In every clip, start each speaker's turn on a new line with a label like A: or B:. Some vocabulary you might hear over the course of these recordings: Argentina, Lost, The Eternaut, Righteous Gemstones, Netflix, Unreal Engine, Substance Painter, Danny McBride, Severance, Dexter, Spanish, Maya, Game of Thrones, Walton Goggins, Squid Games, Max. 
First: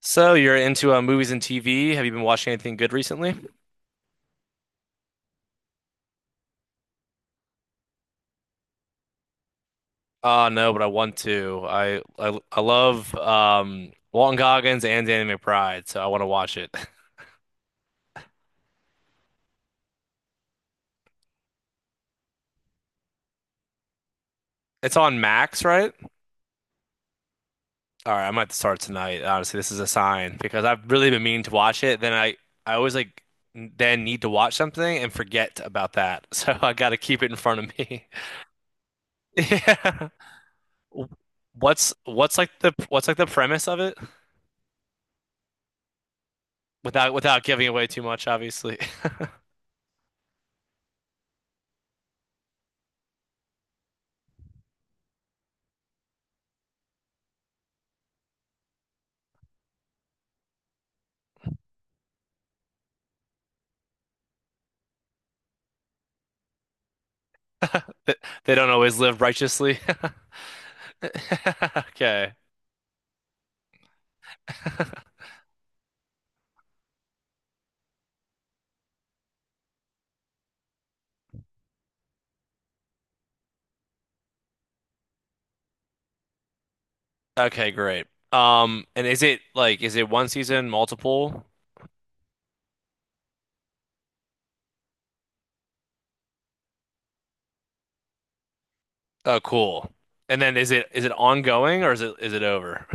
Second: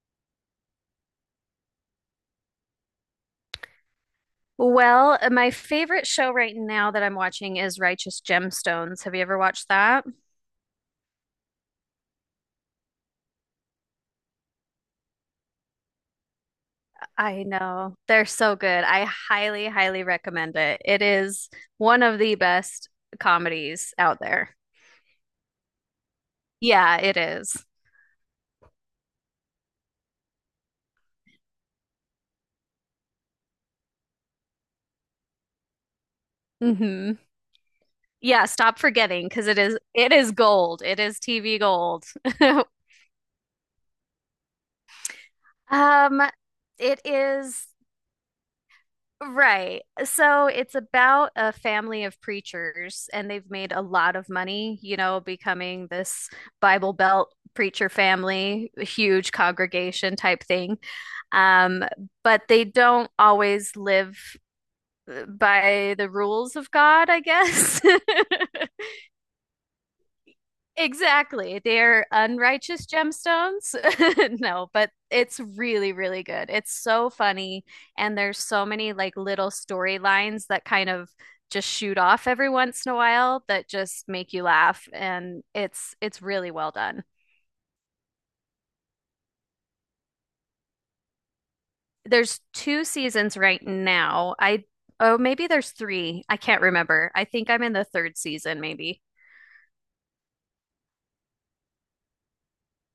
A: So you're into movies and TV. Have you been watching anything good recently?
B: Well, my favorite show right now that I'm watching is Righteous Gemstones. Have you ever watched that?
A: No, but I want to. I love Walton Goggins and Danny McBride, so I want to watch it.
B: I know. They're so good. I highly, highly recommend it. It is one of the best comedies out there.
A: It's on Max, right?
B: Yeah, it is.
A: All right, I might start tonight. Honestly, this is a sign because I've really been meaning to watch it. Then I always like n- then need to watch something and forget about that. So I got to
B: Mm-hmm.
A: keep it in front of me.
B: Yeah, stop forgetting because it is
A: Yeah.
B: it is gold. It is TV
A: What's
B: gold.
A: what's like the what's like the premise of it
B: Um, it
A: without
B: is
A: giving away too much, obviously.
B: Right. So it's about a family of preachers, and they've made a lot of money, you know, becoming this Bible Belt preacher family, huge congregation type thing. Um, but they don't always live by the rules of God, I guess.
A: They they don't always live righteously.
B: Exactly. They're
A: Okay.
B: unrighteous gemstones. No, but it's really, really good. It's so funny. And there's so many like little storylines that kind of just shoot off every once in a while that just make you laugh. And it's really well done.
A: Okay, great. And is it like is it one season, multiple?
B: There's two seasons right now. I oh maybe there's three. I can't remember. I think I'm in the third season maybe.
A: Oh, cool. And then is it ongoing or is it over?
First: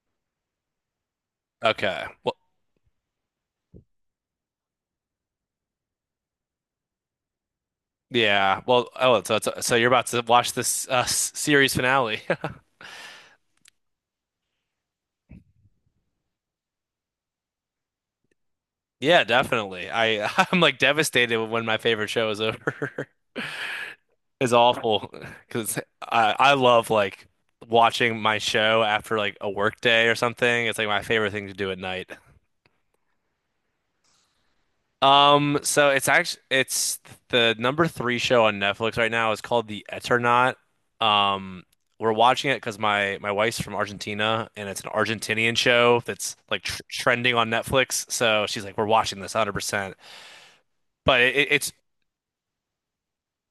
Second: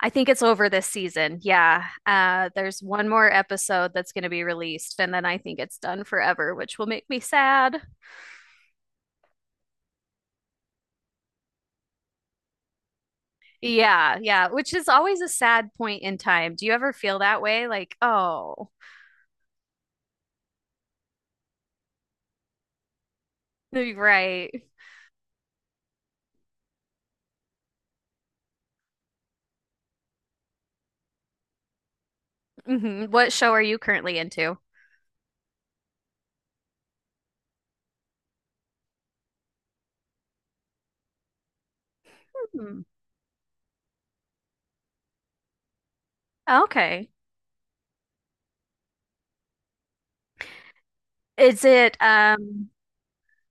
B: I think it's over this season. Yeah.
A: Okay. Well,
B: There's one more episode that's going to be released, and then I think it's done forever, which will make me sad.
A: yeah. Well, oh, so it's, so you're about to watch this series finale.
B: Yeah. Yeah. Which is always a sad point in time. Do you ever feel that way? Like, oh,
A: Yeah, definitely. I I'm like devastated when my favorite show is over. Is
B: right.
A: awful because I love like watching my show after like a work day or something. It's like my favorite thing to do at night.
B: Hmm. What show are you currently into?
A: So it's actually it's the number three show on Netflix right now. It's called The Eternaut. Um, we're watching it because
B: Hmm.
A: my wife's from Argentina and it's an Argentinian show that's like tr
B: Okay.
A: trending on Netflix. So she's like, we're watching this 100%. But it,
B: Is
A: it's
B: it, um,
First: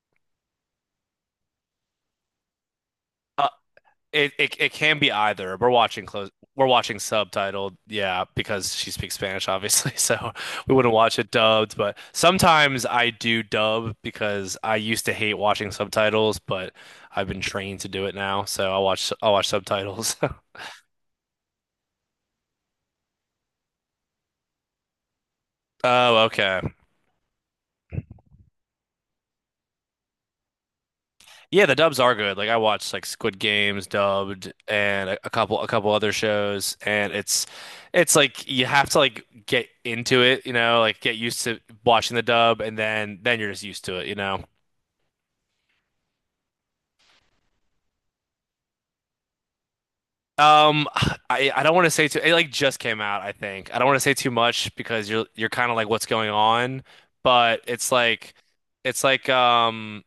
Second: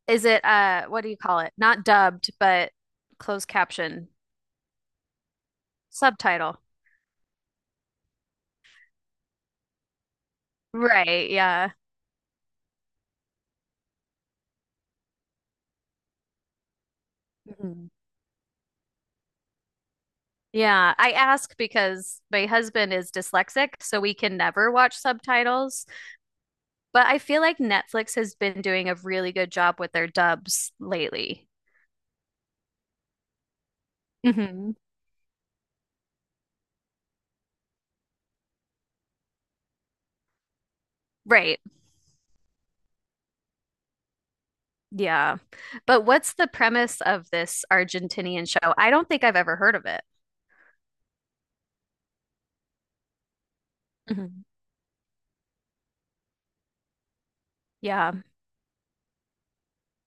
B: is it, what do you call it? Not dubbed, but closed caption,
A: It, it it can be either. We're watching close.
B: subtitle.
A: We're watching subtitled, yeah, because she speaks Spanish, obviously. So we wouldn't watch
B: Right.
A: it
B: Yeah.
A: dubbed. But sometimes I do dub because I used to hate watching subtitles, but I've been trained to do it now. So I watch subtitles.
B: Yeah, I ask because my husband is dyslexic, so we can never watch subtitles.
A: Oh, okay.
B: But I feel like Netflix has been doing a really good job with their dubs lately.
A: Yeah, the dubs are good. Like I watched like Squid Games dubbed
B: Hmm.
A: and a couple other shows and it's like you have to like get into it, you know, like get used to
B: Right.
A: watching the dub and then you're just used to it, you know.
B: Yeah. But what's the premise of this Argentinian show? I don't think I've ever heard of it.
A: Um I don't want to say too it like just came out, I think. I don't want to say too
B: Hmm.
A: much because you're kind of like what's going on, but
B: Yeah.
A: it's like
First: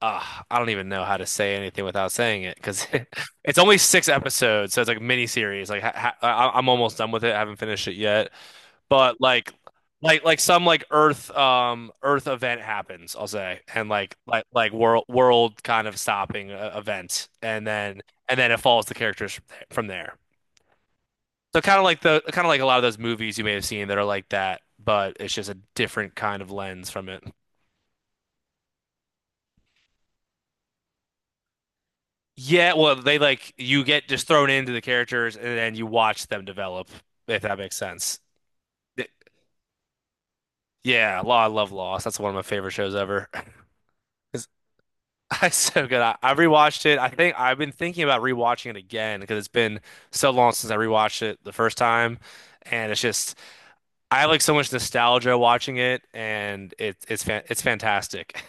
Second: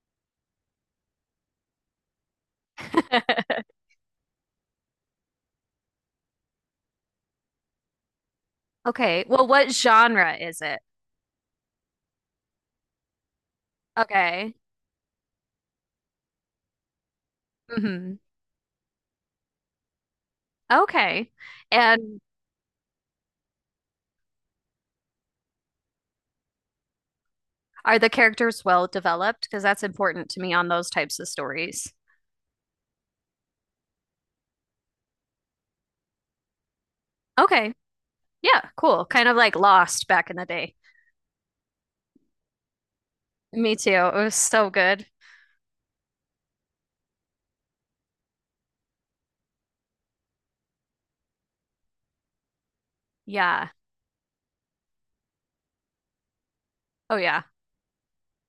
A: uh, I don't even know how to say anything without saying it because it's only six episodes, so it's like mini series. Like ha ha I'm almost done with it. I haven't finished it yet, but
B: Okay. Well, what genre
A: like
B: is
A: some
B: it?
A: like Earth Earth event happens, I'll say, and
B: Okay.
A: world kind of stopping event, and
B: Hmm.
A: then it follows the characters from there. From there.
B: Okay.
A: So
B: And
A: kind of like a lot of those movies you may have seen that are like that, but it's just a different kind of lens from it.
B: are the characters well developed? Because that's important to me on those types of stories.
A: Yeah, well, they like you get just thrown into the characters and then you watch them develop, if that
B: Okay.
A: makes sense.
B: Yeah, cool.
A: Th-
B: Kind of like Lost back in the day.
A: Yeah, I love Lost. That's one of my favorite shows ever.
B: Me too. It was
A: 'Cause
B: so good.
A: it's so good. I rewatched it. I think I've been thinking about rewatching it again because it's been so long since I rewatched it the first time, and it's just
B: Yeah.
A: I have like so much nostalgia watching it, and
B: Oh, yeah.
A: it's fantastic.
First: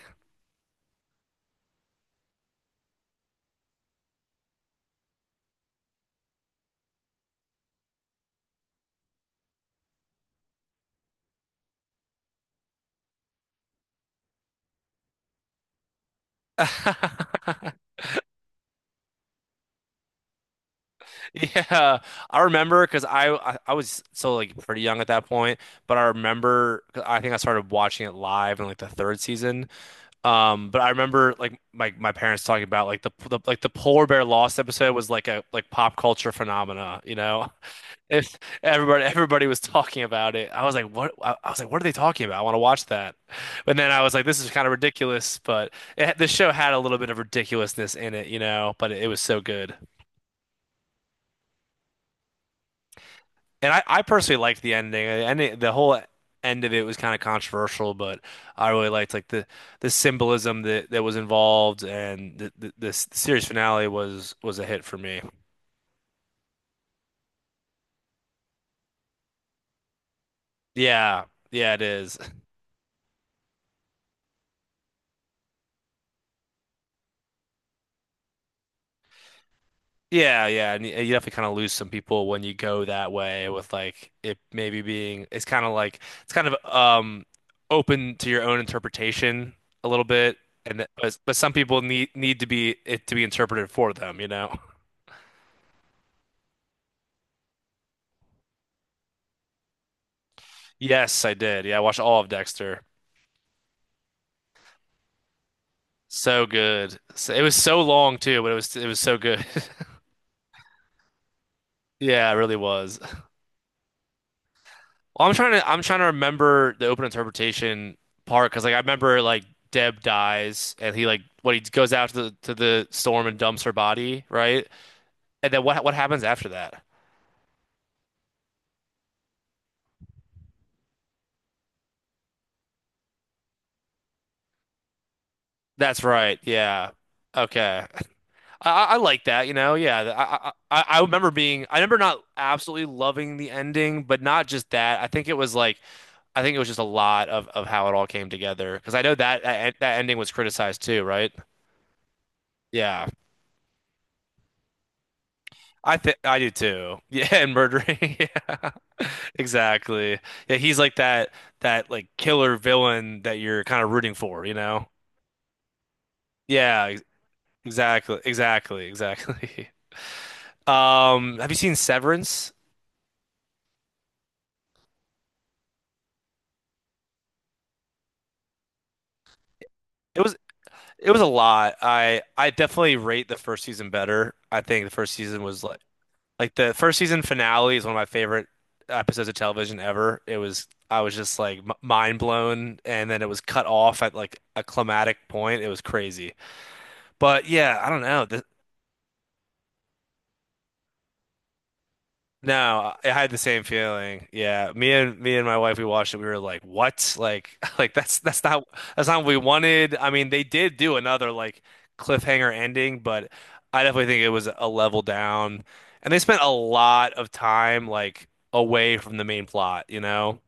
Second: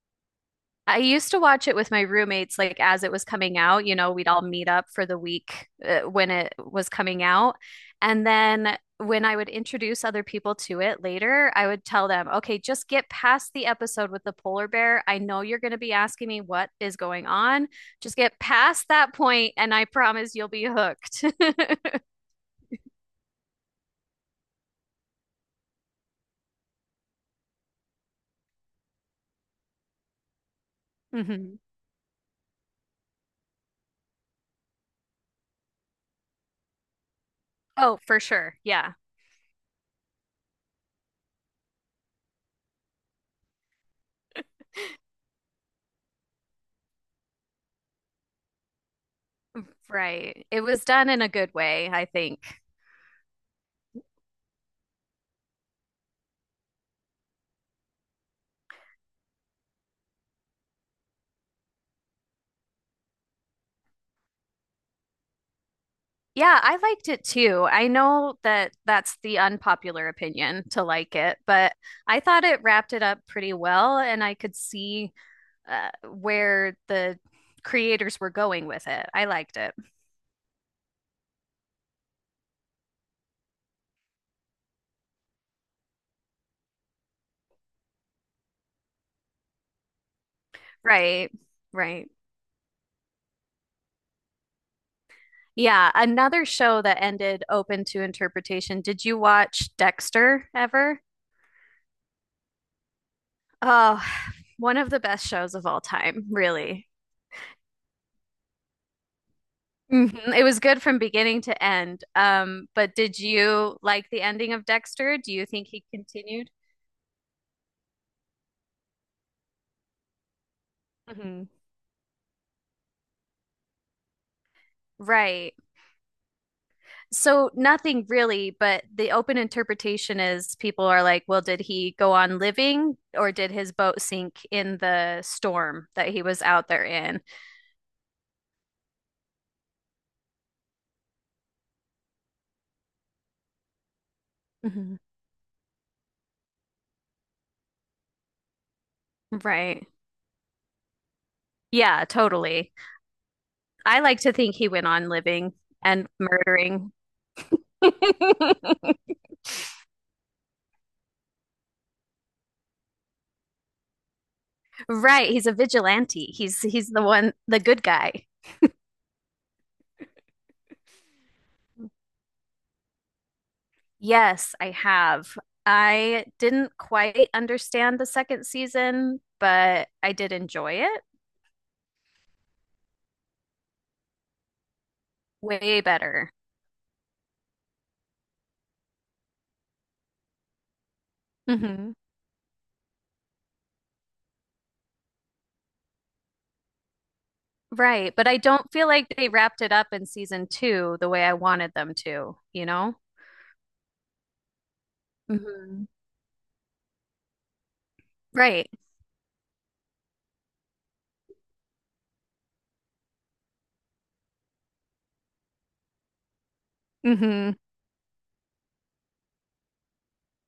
B: I used to watch it with my roommates, like as it was coming out. You know, we'd all meet up for the week when it was coming out. And then when I would introduce other people to it later, I would tell them, okay, just get past the episode with the polar bear. I know you're going to be asking me what is going on. Just get past that point, and I promise you'll be hooked.
A: Yeah, I remember because I was so like pretty young at that point, but I remember 'cause I think I started watching it live in like the third season. But I remember like
B: Mhm.
A: my parents talking about like the polar bear lost episode was like a like pop culture phenomena, you know?
B: Oh, for
A: If
B: sure. Yeah.
A: everybody was talking about it, I was like, what? I was like, what are they talking about? I want to watch that. But then I was like, this is kind of ridiculous. But it, the show had a little bit of ridiculousness in it, you know? But it, was so good.
B: Right. It was done in a good way, I think.
A: And I personally liked the ending. The ending, the whole end of it was kind of controversial, but I really liked like the symbolism that was involved, and the series finale was a hit for me.
B: Yeah, I liked it too. I know that that's the unpopular opinion to like
A: Yeah,
B: it,
A: yeah,
B: but
A: it is.
B: I thought it wrapped it up pretty well, and I could see where the creators were going with it. I liked it.
A: Yeah, yeah, and you definitely kind of lose some people when you go that way with like it maybe being it's kind of open to your own interpretation a little bit, and
B: Right.
A: but some people
B: Right.
A: need to be it to be interpreted for them, you know.
B: Yeah, another show that ended open to interpretation. Did you watch Dexter ever?
A: Yes, I did. Yeah, I watched all of Dexter.
B: Oh, one of the best shows of all time,
A: So
B: really.
A: good. So, it was so long too, but it was so good.
B: Mhm. It was good from beginning to end.
A: Yeah, it really
B: But
A: was.
B: did you like the ending of Dexter?
A: Well,
B: Do you think
A: I'm
B: he
A: trying to
B: continued?
A: remember the open interpretation part because like I remember like Deb dies and he like
B: Hmm.
A: what he goes out to the storm and dumps her body, right? And
B: Right.
A: then what happens after that?
B: So nothing really, but the open interpretation is people are like, well, did he go on living or did his boat sink in the storm
A: That's
B: that he
A: right.
B: was out there
A: Yeah.
B: in?
A: Okay. I like that, you know. Yeah, I remember being I remember not absolutely loving the ending, but not just
B: Mhm.
A: that. I think it was like. I think it was just a lot of how it all came together because I know
B: Right.
A: that ending was criticized too, right?
B: Yeah, totally.
A: Yeah,
B: I like to think he went on living
A: I
B: and
A: think I do
B: murdering.
A: too. Yeah, and murdering. Yeah, exactly. Yeah, he's like that like killer villain that you're kind of rooting for, you know?
B: Right. He's a vigilante. He's
A: Yeah,
B: he's the one, the good guy.
A: exactly, exactly, exactly. Have you seen Severance?
B: Yes, I have. I didn't quite understand the second season, but I
A: It
B: did
A: was
B: enjoy it
A: a lot. I definitely rate the first season better. I think the first season was
B: way
A: like
B: better.
A: Like the first season finale is one of my favorite episodes of television ever. It was I was just like m
B: Hmm.
A: mind blown, and then it was cut off at like a climatic point. It was crazy. But yeah, I don't
B: Right,
A: know.
B: but I don't feel like they wrapped it up in season two the way I wanted them to, you
A: No,
B: know?
A: I had the same feeling. Yeah, me and my wife
B: Hmm.
A: we watched it. We were like, "What? Like, like
B: Right,
A: that's not what we wanted." I mean, they did do another like cliffhanger ending, but I definitely think it was a level down. And they spent a lot of
B: hmm,
A: time like away from the main plot, you know?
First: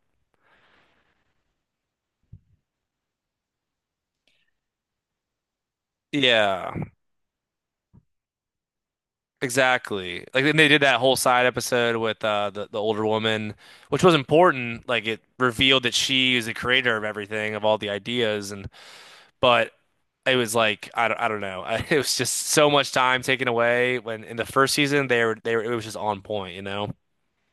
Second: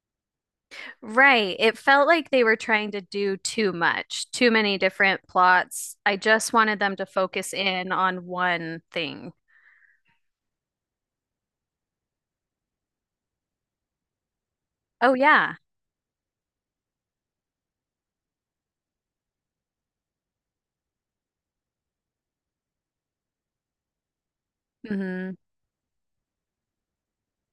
B: right. It felt like they were trying to do too much, too many different plots. I just
A: Yeah,
B: wanted them to focus in on one thing.
A: exactly. Like then they did that whole side episode with the older woman, which was important. Like
B: Oh,
A: it
B: yeah.
A: revealed that she is the creator of everything, of all the ideas and but it was like I don't know. It was just so much time taken away when in the first season they were it was just on point, you know?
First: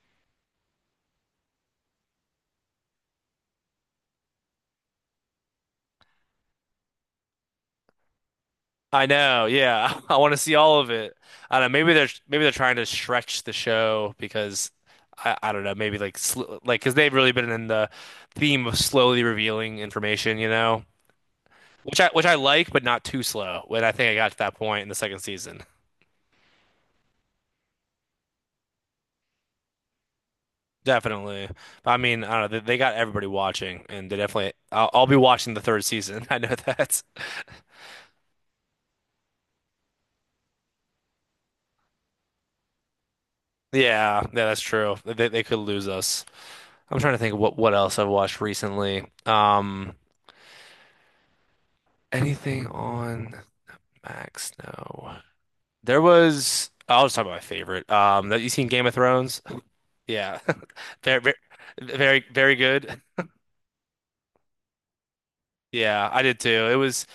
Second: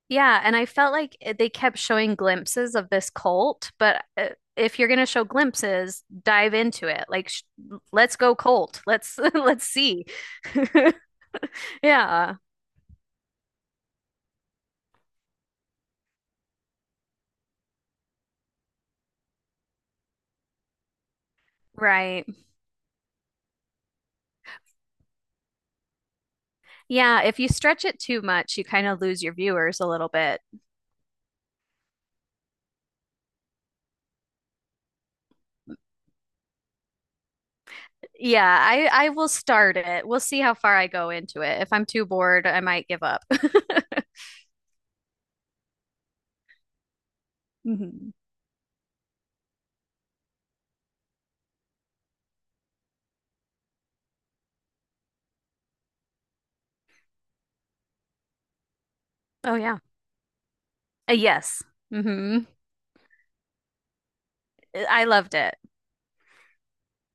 B: Yeah, and I felt like it- they kept showing glimpses of this cult, but if you're going to show glimpses, dive into it. Like sh let's go cult.
A: I
B: Let's
A: know,
B: let's
A: yeah.
B: see.
A: I want to see all of it. I don't know.
B: Yeah,
A: Maybe they're trying to stretch the show because I don't know. Maybe like because they've really been in the theme of slowly revealing information, you know, which
B: right.
A: I like, but not too slow. When I think I got to that point in the second season,
B: Yeah, if you stretch it too much, you kind of lose your viewers a little bit.
A: definitely. But I mean, I don't know. They got everybody watching, and they definitely. I'll be watching the third season. I know that.
B: Yeah, I will start it. We'll see how far I go into it. If I'm too bored, I might give up.
A: Yeah, yeah, that's true. They could lose us. I'm trying to think of what else I've
B: Mhm.
A: watched recently. Anything on Max? No. There was I'll just talk about my favorite. That you seen Game of Thrones?
B: Oh yeah.
A: Yeah. Very, very,
B: Yes.
A: very,
B: Hmm.
A: very good.
B: I loved it.
A: Yeah, I did too. It was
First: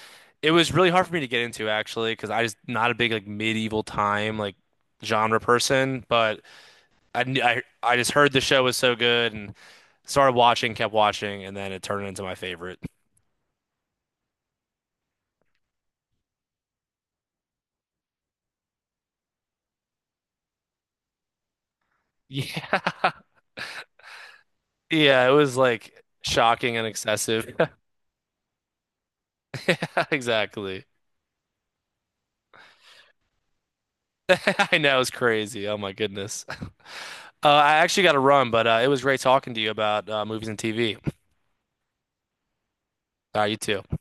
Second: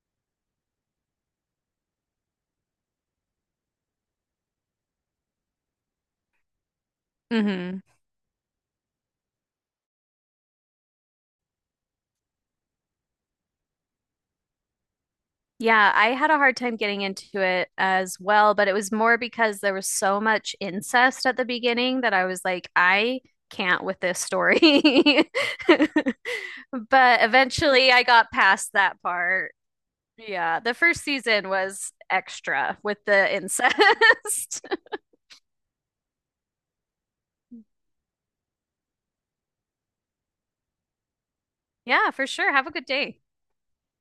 A: really hard for me to get into actually because I just not a big like medieval time like genre person, but I, kn-
B: Mm-hmm.
A: I just heard the show was so good and started watching, kept watching, and then it turned into my favorite.
B: Yeah, I had a hard time getting into it as well, but it was more because there was so much incest at the beginning that I was like,
A: Yeah.
B: I can't with this story.
A: Yeah, it was like shocking and
B: But
A: excessive.
B: eventually I got past that part.
A: Yeah,
B: Yeah, the
A: exactly.
B: first season was extra with the incest.
A: I know it's crazy. Oh my goodness. I actually got to run, but it was great talking to you about movies and TV.
B: Yeah, for sure. Have a good day.
A: You too.